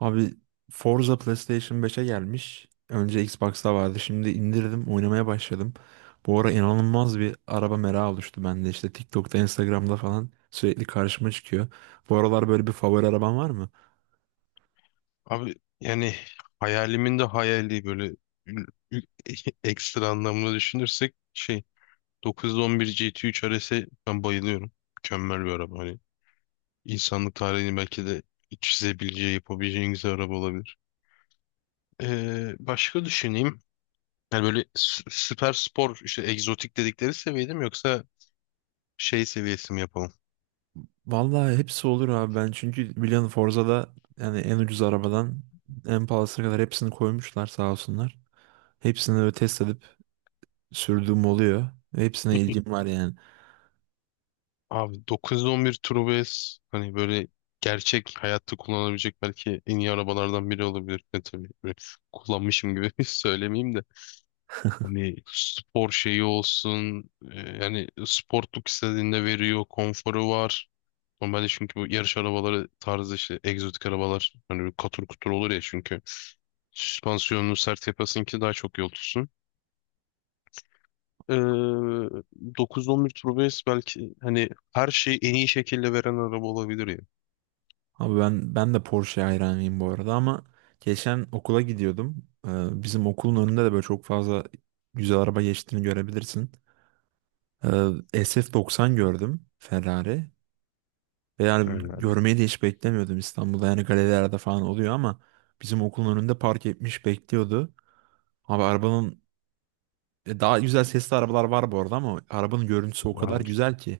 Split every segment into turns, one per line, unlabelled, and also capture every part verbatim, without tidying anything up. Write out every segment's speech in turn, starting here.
Abi, Forza PlayStation beşe gelmiş. Önce Xbox'ta vardı. Şimdi indirdim, oynamaya başladım. Bu ara inanılmaz bir araba merakı oluştu bende. İşte TikTok'ta, Instagram'da falan sürekli karşıma çıkıyor. Bu aralar böyle bir favori araban var mı?
Abi yani hayalimin de hayali böyle ül- ül- ekstra anlamda düşünürsek şey dokuz on bir G T üç R S'e ben bayılıyorum. Mükemmel bir araba. Hani insanlık tarihini belki de çizebileceği, yapabileceği en güzel araba olabilir. Ee, başka düşüneyim. Yani böyle sü- süper spor işte egzotik dedikleri seviye değil mi yoksa şey seviyesi mi yapalım?
Vallahi hepsi olur abi ben. Çünkü biliyorsun Forza'da yani en ucuz arabadan en pahalısına kadar hepsini koymuşlar sağ olsunlar. Hepsini böyle test edip sürdüğüm oluyor. Ve hepsine ilgim var yani.
Abi dokuz on bir Turbo S hani böyle gerçek hayatta kullanabilecek belki en iyi arabalardan biri olabilir. E tabii böyle kullanmışım gibi söylemeyeyim de. Hani spor şeyi olsun e, yani sportluk istediğinde veriyor, konforu var. Normalde çünkü bu yarış arabaları tarzı işte egzotik arabalar hani böyle katır kutur olur ya çünkü süspansiyonunu sert yapasın ki daha çok yol tutsun. Ee, dokuz on bir Turbo S belki hani her şeyi en iyi şekilde veren araba olabilir ya.
Abi ben ben de Porsche hayranıyım bu arada, ama geçen okula gidiyordum. Ee, bizim okulun önünde de böyle çok fazla güzel araba geçtiğini görebilirsin. Ee, S F doksan gördüm, Ferrari. Ve yani
Aynen. Olur.
görmeyi de hiç beklemiyordum İstanbul'da. Yani galerilerde falan oluyor ama bizim okulun önünde park etmiş bekliyordu. Abi arabanın, e, daha güzel sesli arabalar var bu arada ama arabanın görüntüsü o kadar güzel ki.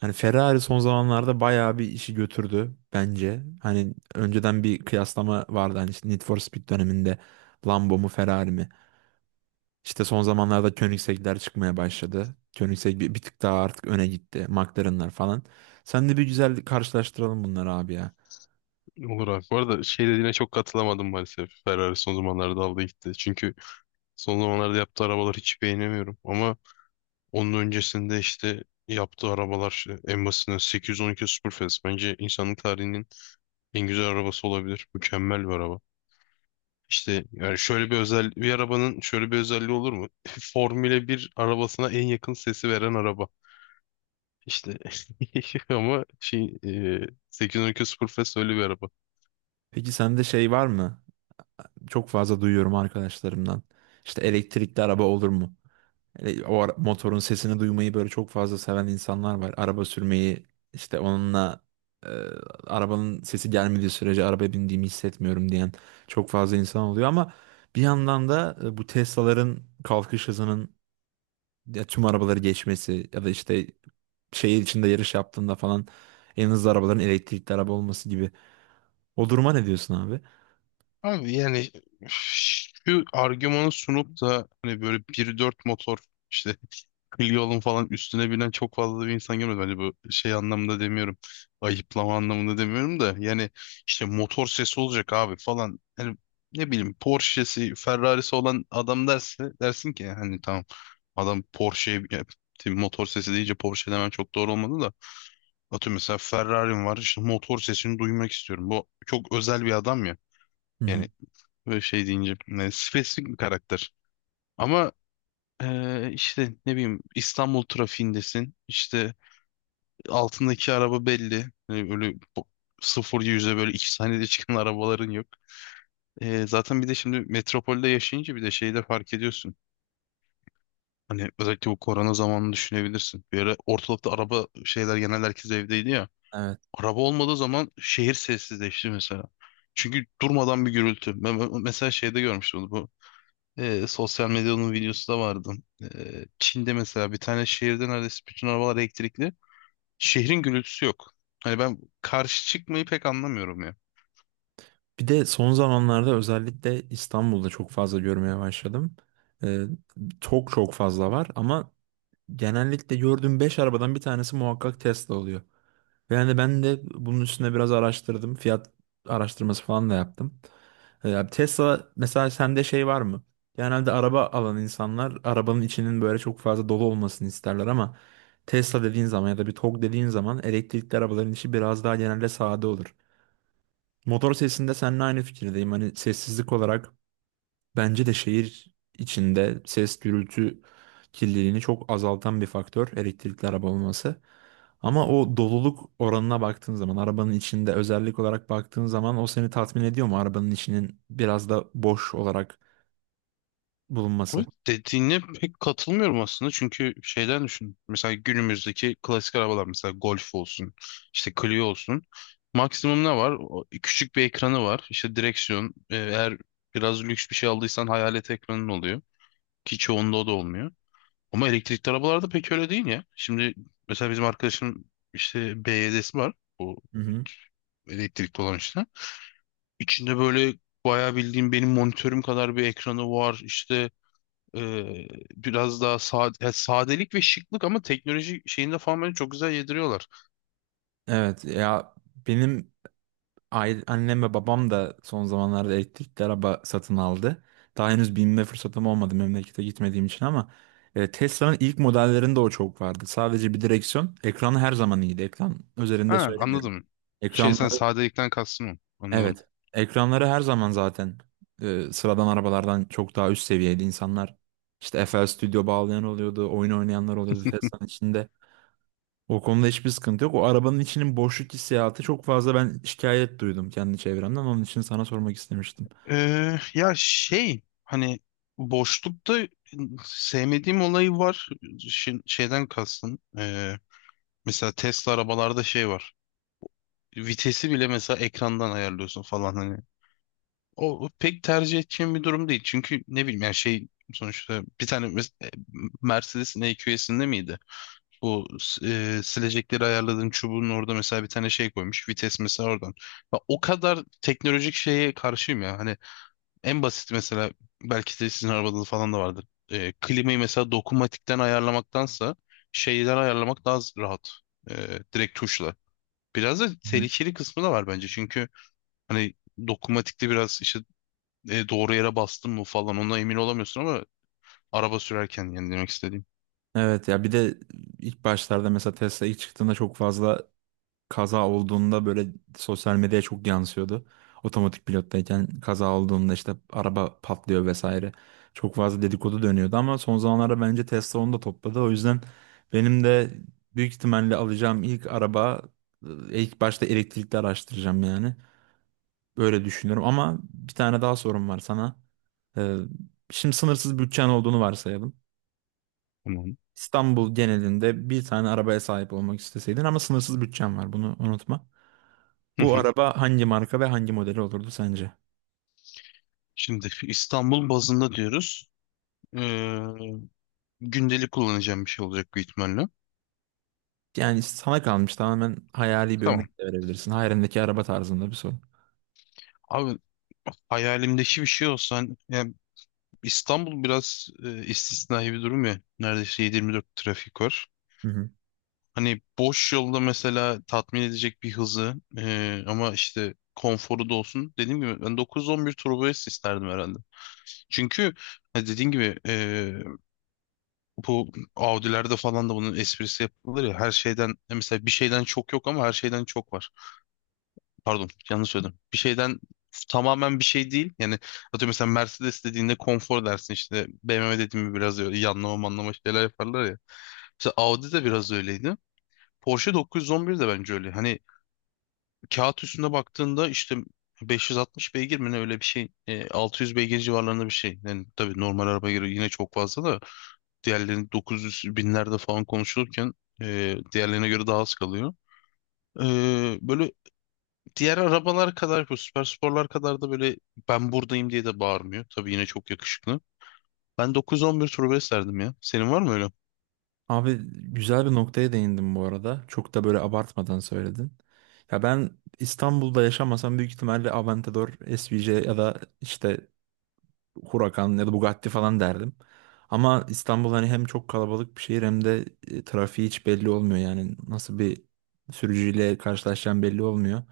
Hani Ferrari son zamanlarda bayağı bir işi götürdü bence. Hani önceden bir kıyaslama vardı, hani işte Need for Speed döneminde Lambo mu Ferrari mi? İşte son zamanlarda Koenigsegg'ler çıkmaya başladı. Koenigsegg bir, bir tık daha artık öne gitti. McLaren'lar falan. Sen de bir güzel karşılaştıralım bunları abi ya.
Olur abi. Bu arada şey dediğine çok katılamadım maalesef. Ferrari son zamanlarda aldı gitti. Çünkü son zamanlarda yaptığı arabaları hiç beğenemiyorum. Ama onun öncesinde işte yaptığı arabalar işte en basitinden sekiz yüz on iki Superfast bence insanlık tarihinin en güzel arabası olabilir. Mükemmel bir araba. İşte yani şöyle bir özel bir arabanın şöyle bir özelliği olur mu? Formüle bir arabasına en yakın sesi veren araba. İşte ama şey e, sekiz yüz on iki Superfast öyle bir araba.
Peki sende şey var mı? Çok fazla duyuyorum arkadaşlarımdan. İşte elektrikli araba olur mu? Hele O ara- motorun sesini duymayı böyle çok fazla seven insanlar var. Araba sürmeyi işte onunla, e, arabanın sesi gelmediği sürece arabaya bindiğimi hissetmiyorum diyen çok fazla insan oluyor ama bir yandan da e, bu Tesla'ların kalkış hızının ya tüm arabaları geçmesi ya da işte şehir içinde yarış yaptığında falan en hızlı arabaların elektrikli araba olması gibi. O duruma ne diyorsun abi?
Abi yani şu argümanı sunup da hani böyle bir nokta dört motor işte. Clio'nun falan üstüne binen çok fazla bir insan görmedim. Hani bu şey anlamında demiyorum. Ayıplama anlamında demiyorum da. Yani işte motor sesi olacak abi falan. Yani ne bileyim Porsche'si, Ferrari'si olan adam derse dersin ki hani tamam adam Porsche'ye ya, motor sesi deyince Porsche demem çok doğru olmadı da. Atıyorum mesela Ferrari'm var işte motor sesini duymak istiyorum. Bu çok özel bir adam ya.
Hı hı.
Yani böyle şey deyince yani spesifik bir karakter. Ama eee, işte ne bileyim İstanbul trafiğindesin. İşte altındaki araba belli. Hani öyle bo- sıfır yüze böyle iki saniyede çıkan arabaların yok. Ee, zaten bir de şimdi metropolde yaşayınca bir de şeyi de fark ediyorsun. Hani özellikle bu korona zamanını düşünebilirsin. Bir ara ortalıkta araba şeyler genel herkes evdeydi ya.
Evet.
Araba olmadığı zaman şehir sessizleşti mesela. Çünkü durmadan bir gürültü. Ben ben mesela şeyde görmüştüm onu, bu. E, sosyal medyanın videosu da vardı. E, Çin'de mesela bir tane şehirde neredeyse bütün arabalar elektrikli. Şehrin gürültüsü yok. Hani ben karşı çıkmayı pek anlamıyorum ya.
Bir de son zamanlarda özellikle İstanbul'da çok fazla görmeye başladım. Ee, Çok çok fazla var ama genellikle gördüğüm beş arabadan bir tanesi muhakkak Tesla oluyor. Ve yani ben de bunun üstüne biraz araştırdım. Fiyat araştırması falan da yaptım. Ee, Tesla mesela, sende şey var mı? Genelde araba alan insanlar arabanın içinin böyle çok fazla dolu olmasını isterler, ama Tesla dediğin zaman ya da bir TOG dediğin zaman elektrikli arabaların içi biraz daha genelde sade olur. Motor sesinde seninle aynı fikirdeyim. Hani sessizlik olarak bence de şehir içinde ses, gürültü kirliliğini çok azaltan bir faktör elektrikli araba olması. Ama o doluluk oranına baktığın zaman, arabanın içinde özellik olarak baktığın zaman, o seni tatmin ediyor mu arabanın içinin biraz da boş olarak
O
bulunması?
dediğine pek katılmıyorum aslında çünkü şeyden düşün. Mesela günümüzdeki klasik arabalar mesela Golf olsun, işte Clio olsun. Maksimum ne var? O küçük bir ekranı var. İşte direksiyon. e, Eğer biraz lüks bir şey aldıysan hayalet ekranın oluyor. Ki çoğunda o da olmuyor. Ama elektrikli arabalarda pek öyle değil ya. Şimdi mesela bizim arkadaşın işte B Y D'si var. Bu
Hı hı.
elektrikli olan işte. İçinde böyle bayağı bildiğim benim monitörüm kadar bir ekranı var. İşte e, biraz daha sade, ya sadelik ve şıklık ama teknoloji şeyinde falan beni çok güzel yediriyorlar.
Evet ya, benim aile, annem ve babam da son zamanlarda elektrikli araba satın aldı. Daha henüz binme fırsatım olmadı memlekete gitmediğim için ama e, Tesla'nın ilk modellerinde o çok vardı. Sadece bir direksiyon, ekranı her zaman iyiydi. Ekran üzerinde
Ha,
söylemiyorum.
anladım. Şey sen
Ekranları,
sadelikten kastın o. Anladım.
evet. Ekranları her zaman zaten e, sıradan arabalardan çok daha üst seviyeydi. İnsanlar işte F L Studio bağlayan oluyordu, oyun oynayanlar oluyordu Tesla'nın içinde. O konuda hiçbir sıkıntı yok. O arabanın içinin boşluk hissiyatı çok fazla, ben şikayet duydum kendi çevremden. Onun için sana sormak istemiştim.
Ee, ya şey hani boşlukta sevmediğim olayı var. Şin- şeyden kastım. Ee, mesela Tesla arabalarda şey var. Vitesi bile mesela ekrandan ayarlıyorsun falan hani. O, o pek tercih edeceğim bir durum değil. Çünkü ne bileyim yani şey sonuçta bir tane mes- e, Mercedes'in E Q S'inde miydi? Bu e, silecekleri ayarladığın çubuğun orada mesela bir tane şey koymuş. Vites mesela oradan. Ya o kadar teknolojik şeye karşıyım ya. Hani en basit mesela belki de sizin arabada da falan da vardır. E, klimayı mesela dokunmatikten ayarlamaktansa şeyden ayarlamak daha z- rahat. E, Direkt tuşla. Biraz da
Hı.
tehlikeli kısmı da var bence. Çünkü hani dokunmatikte biraz işte e, doğru yere bastın mı falan ona emin olamıyorsun ama araba sürerken yani demek istediğim.
Evet ya, bir de ilk başlarda, mesela Tesla ilk çıktığında, çok fazla kaza olduğunda böyle sosyal medyaya çok yansıyordu. Otomatik pilottayken kaza olduğunda işte araba patlıyor vesaire. Çok fazla dedikodu dönüyordu ama son zamanlarda bence Tesla onu da topladı. O yüzden benim de büyük ihtimalle alacağım ilk araba, e, ilk başta elektrikli araştıracağım yani. Böyle düşünüyorum ama bir tane daha sorum var sana. Ee, Şimdi sınırsız bütçen olduğunu varsayalım.
Tamam.
İstanbul genelinde bir tane arabaya sahip olmak isteseydin, ama sınırsız bütçen var, bunu unutma.
Hı
Bu
hı.
araba hangi marka ve hangi modeli olurdu sence?
Şimdi İstanbul bazında diyoruz. Ee, Gündelik kullanacağım bir şey olacak büyük ihtimalle.
Yani sana kalmış, tamamen hayali bir
Tamam.
örnek de verebilirsin. Hayalindeki araba tarzında bir soru.
Abi hayalimdeki bir şey olsa hani- yani İstanbul biraz e, istisnai bir durum ya. Neredeyse yedi yirmi dört trafik var.
Hı hı.
Hani boş yolda mesela tatmin edecek bir hızı e, ama işte konforu da olsun. Dediğim gibi ben dokuz on bir turbo S isterdim herhalde. Çünkü ha, dediğin gibi e, bu Audi'lerde falan da bunun esprisi yapılır ya. Her şeyden mesela bir şeyden çok yok ama her şeyden çok var. Pardon, yanlış söyledim. Bir şeyden tamamen bir şey değil. Yani atıyorum mesela Mercedes dediğinde konfor dersin işte. B M W dediğinde biraz öyle yanlama manlama şeyler yaparlar ya. Mesela Audi de biraz öyleydi. Porsche dokuz on bir de bence öyle. Hani kağıt üstünde baktığında işte beş yüz altmış beygir mi ne öyle bir şey. E, altı yüz beygir civarlarında bir şey. Yani tabii normal araba göre yine çok fazla da. Diğerlerini dokuz yüz binlerde falan konuşulurken e, diğerlerine göre daha az kalıyor. E, Böyle diğer arabalar kadar bu süper sporlar kadar da böyle ben buradayım diye de bağırmıyor. Tabii yine çok yakışıklı. Ben dokuz on bir turbo S derdim ya. Senin var mı öyle?
Abi güzel bir noktaya değindin bu arada. Çok da böyle abartmadan söyledin. Ya ben İstanbul'da yaşamasam büyük ihtimalle Aventador, S V J ya da işte Huracan ya da Bugatti falan derdim. Ama İstanbul hani hem çok kalabalık bir şehir, hem de e, trafiği hiç belli olmuyor. Yani nasıl bir sürücüyle karşılaşacağım belli olmuyor.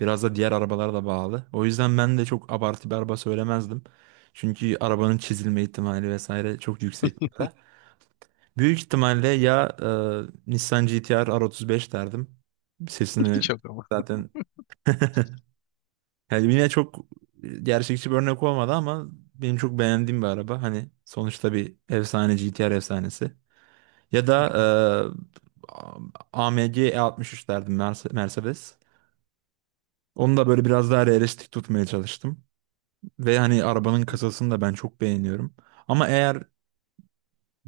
Biraz da diğer arabalara da bağlı. O yüzden ben de çok abartı bir araba söylemezdim. Çünkü arabanın çizilme ihtimali vesaire çok yüksek burada. Büyük ihtimalle ya, e, Nissan G T-R R otuz beş derdim. Sesini
Çok ama.
zaten yani yine çok e, gerçekçi bir örnek olmadı ama benim çok beğendiğim bir araba. Hani sonuçta bir efsane, G T R efsanesi. Ya
Hı.
da e, A M G E altmış üç derdim, Merse- Mercedes. Onu da böyle biraz daha realistik tutmaya çalıştım. Ve hani arabanın kasasını da ben çok beğeniyorum. Ama eğer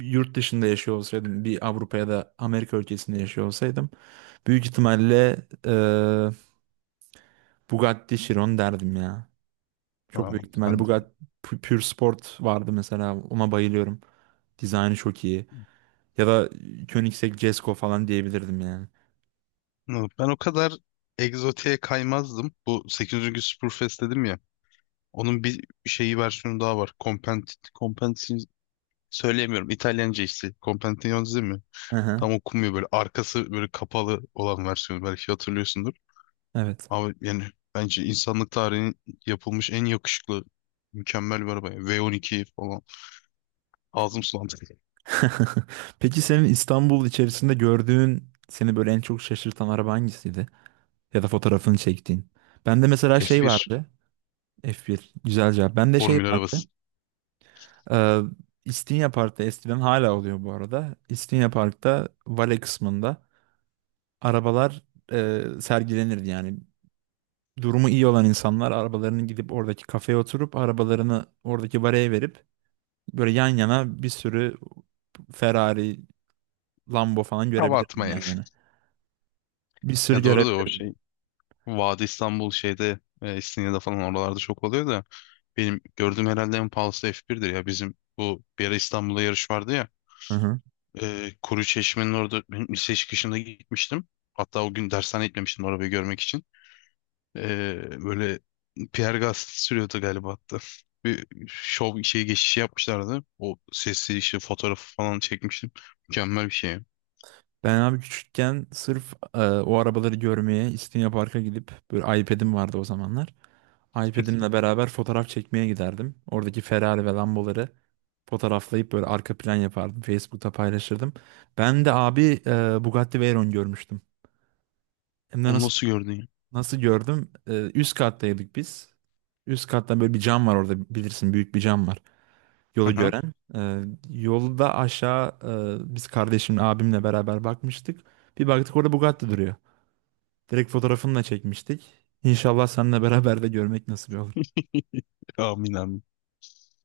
yurt dışında yaşıyor olsaydım, bir Avrupa ya da Amerika ülkesinde yaşıyor olsaydım, büyük ihtimalle e, Bugatti Chiron derdim ya. Çok büyük
Tamam.
ihtimalle
Ben,
Bugatti Pu- Pure Sport vardı mesela. Ona bayılıyorum. Dizaynı çok iyi. Ya da Koenigsegg Jesko falan diyebilirdim yani.
ben o kadar egzotiğe kaymazdım. Bu sekizinci. Spurfest dedim ya. Onun bir şeyi versiyonu daha var. Compent, Compenti söyleyemiyorum. İtalyanca işte. Compentione mi?
Hı hı,
Tam okunmuyor böyle arkası böyle kapalı olan versiyonu belki hatırlıyorsundur.
evet.
Abi yani bence insanlık tarihinin yapılmış en yakışıklı mükemmel bir araba, yani. V on iki falan. Ağzım sulandı.
Peki senin İstanbul içerisinde gördüğün, seni böyle en çok şaşırtan araba hangisiydi? Ya da fotoğrafını çektiğin. Bende mesela şey
F bir
vardı. F bir. Güzel cevap. Bende şey
formül
vardı.
arabası.
Ee, İstinye Park'ta eskiden, hala oluyor bu arada. İstinye Park'ta vale kısmında arabalar e, sergilenirdi yani. Durumu iyi olan insanlar arabalarını gidip oradaki kafeye oturup arabalarını oradaki baraya verip, böyle yan yana bir sürü Ferrari, Lambo falan
Hava
görebilirsin
atma yani.
yan yana. Bir sürü
Ya
göre.
doğru da o şey. Vadi İstanbul şeyde e, İstinye'de falan oralarda çok oluyor da benim gördüğüm herhalde en pahalısı F bir'dir ya. Bizim bu bir ara İstanbul'da yarış vardı ya.
Hı hı.
E, Kuru Çeşme'nin orada benim lise çıkışında gitmiştim. Hatta o gün dershane gitmemiştim arabayı görmek için. Ee, böyle Pierre Gasly sürüyordu galiba hatta. Bir şov şey geçişi yapmışlardı. O sesli işte fotoğrafı falan çekmiştim. Mükemmel bir şey.
Ben abi küçükken sırf e, o arabaları görmeye İstinye Park'a gidip, böyle iPad'im vardı o zamanlar. iPad'imle beraber fotoğraf çekmeye giderdim. Oradaki Ferrari ve Lamboları fotoğraflayıp böyle arka plan yapardım. Facebook'ta paylaşırdım. Ben de abi e, Bugatti Veyron görmüştüm. Hem de
Onu
nasıl.
nasıl gördün ya?
Nasıl gördüm? Ee, üst kattaydık biz. Üst katta böyle bir cam var orada, bilirsin, büyük bir cam var. Yolu
Aha.
gören. Ee, yolda aşağı, e, biz kardeşimle, abimle beraber bakmıştık. Bir baktık orada Bugatti duruyor. Direkt fotoğrafını da çekmiştik. İnşallah seninle beraber de görmek nasip olur.
Amin amin.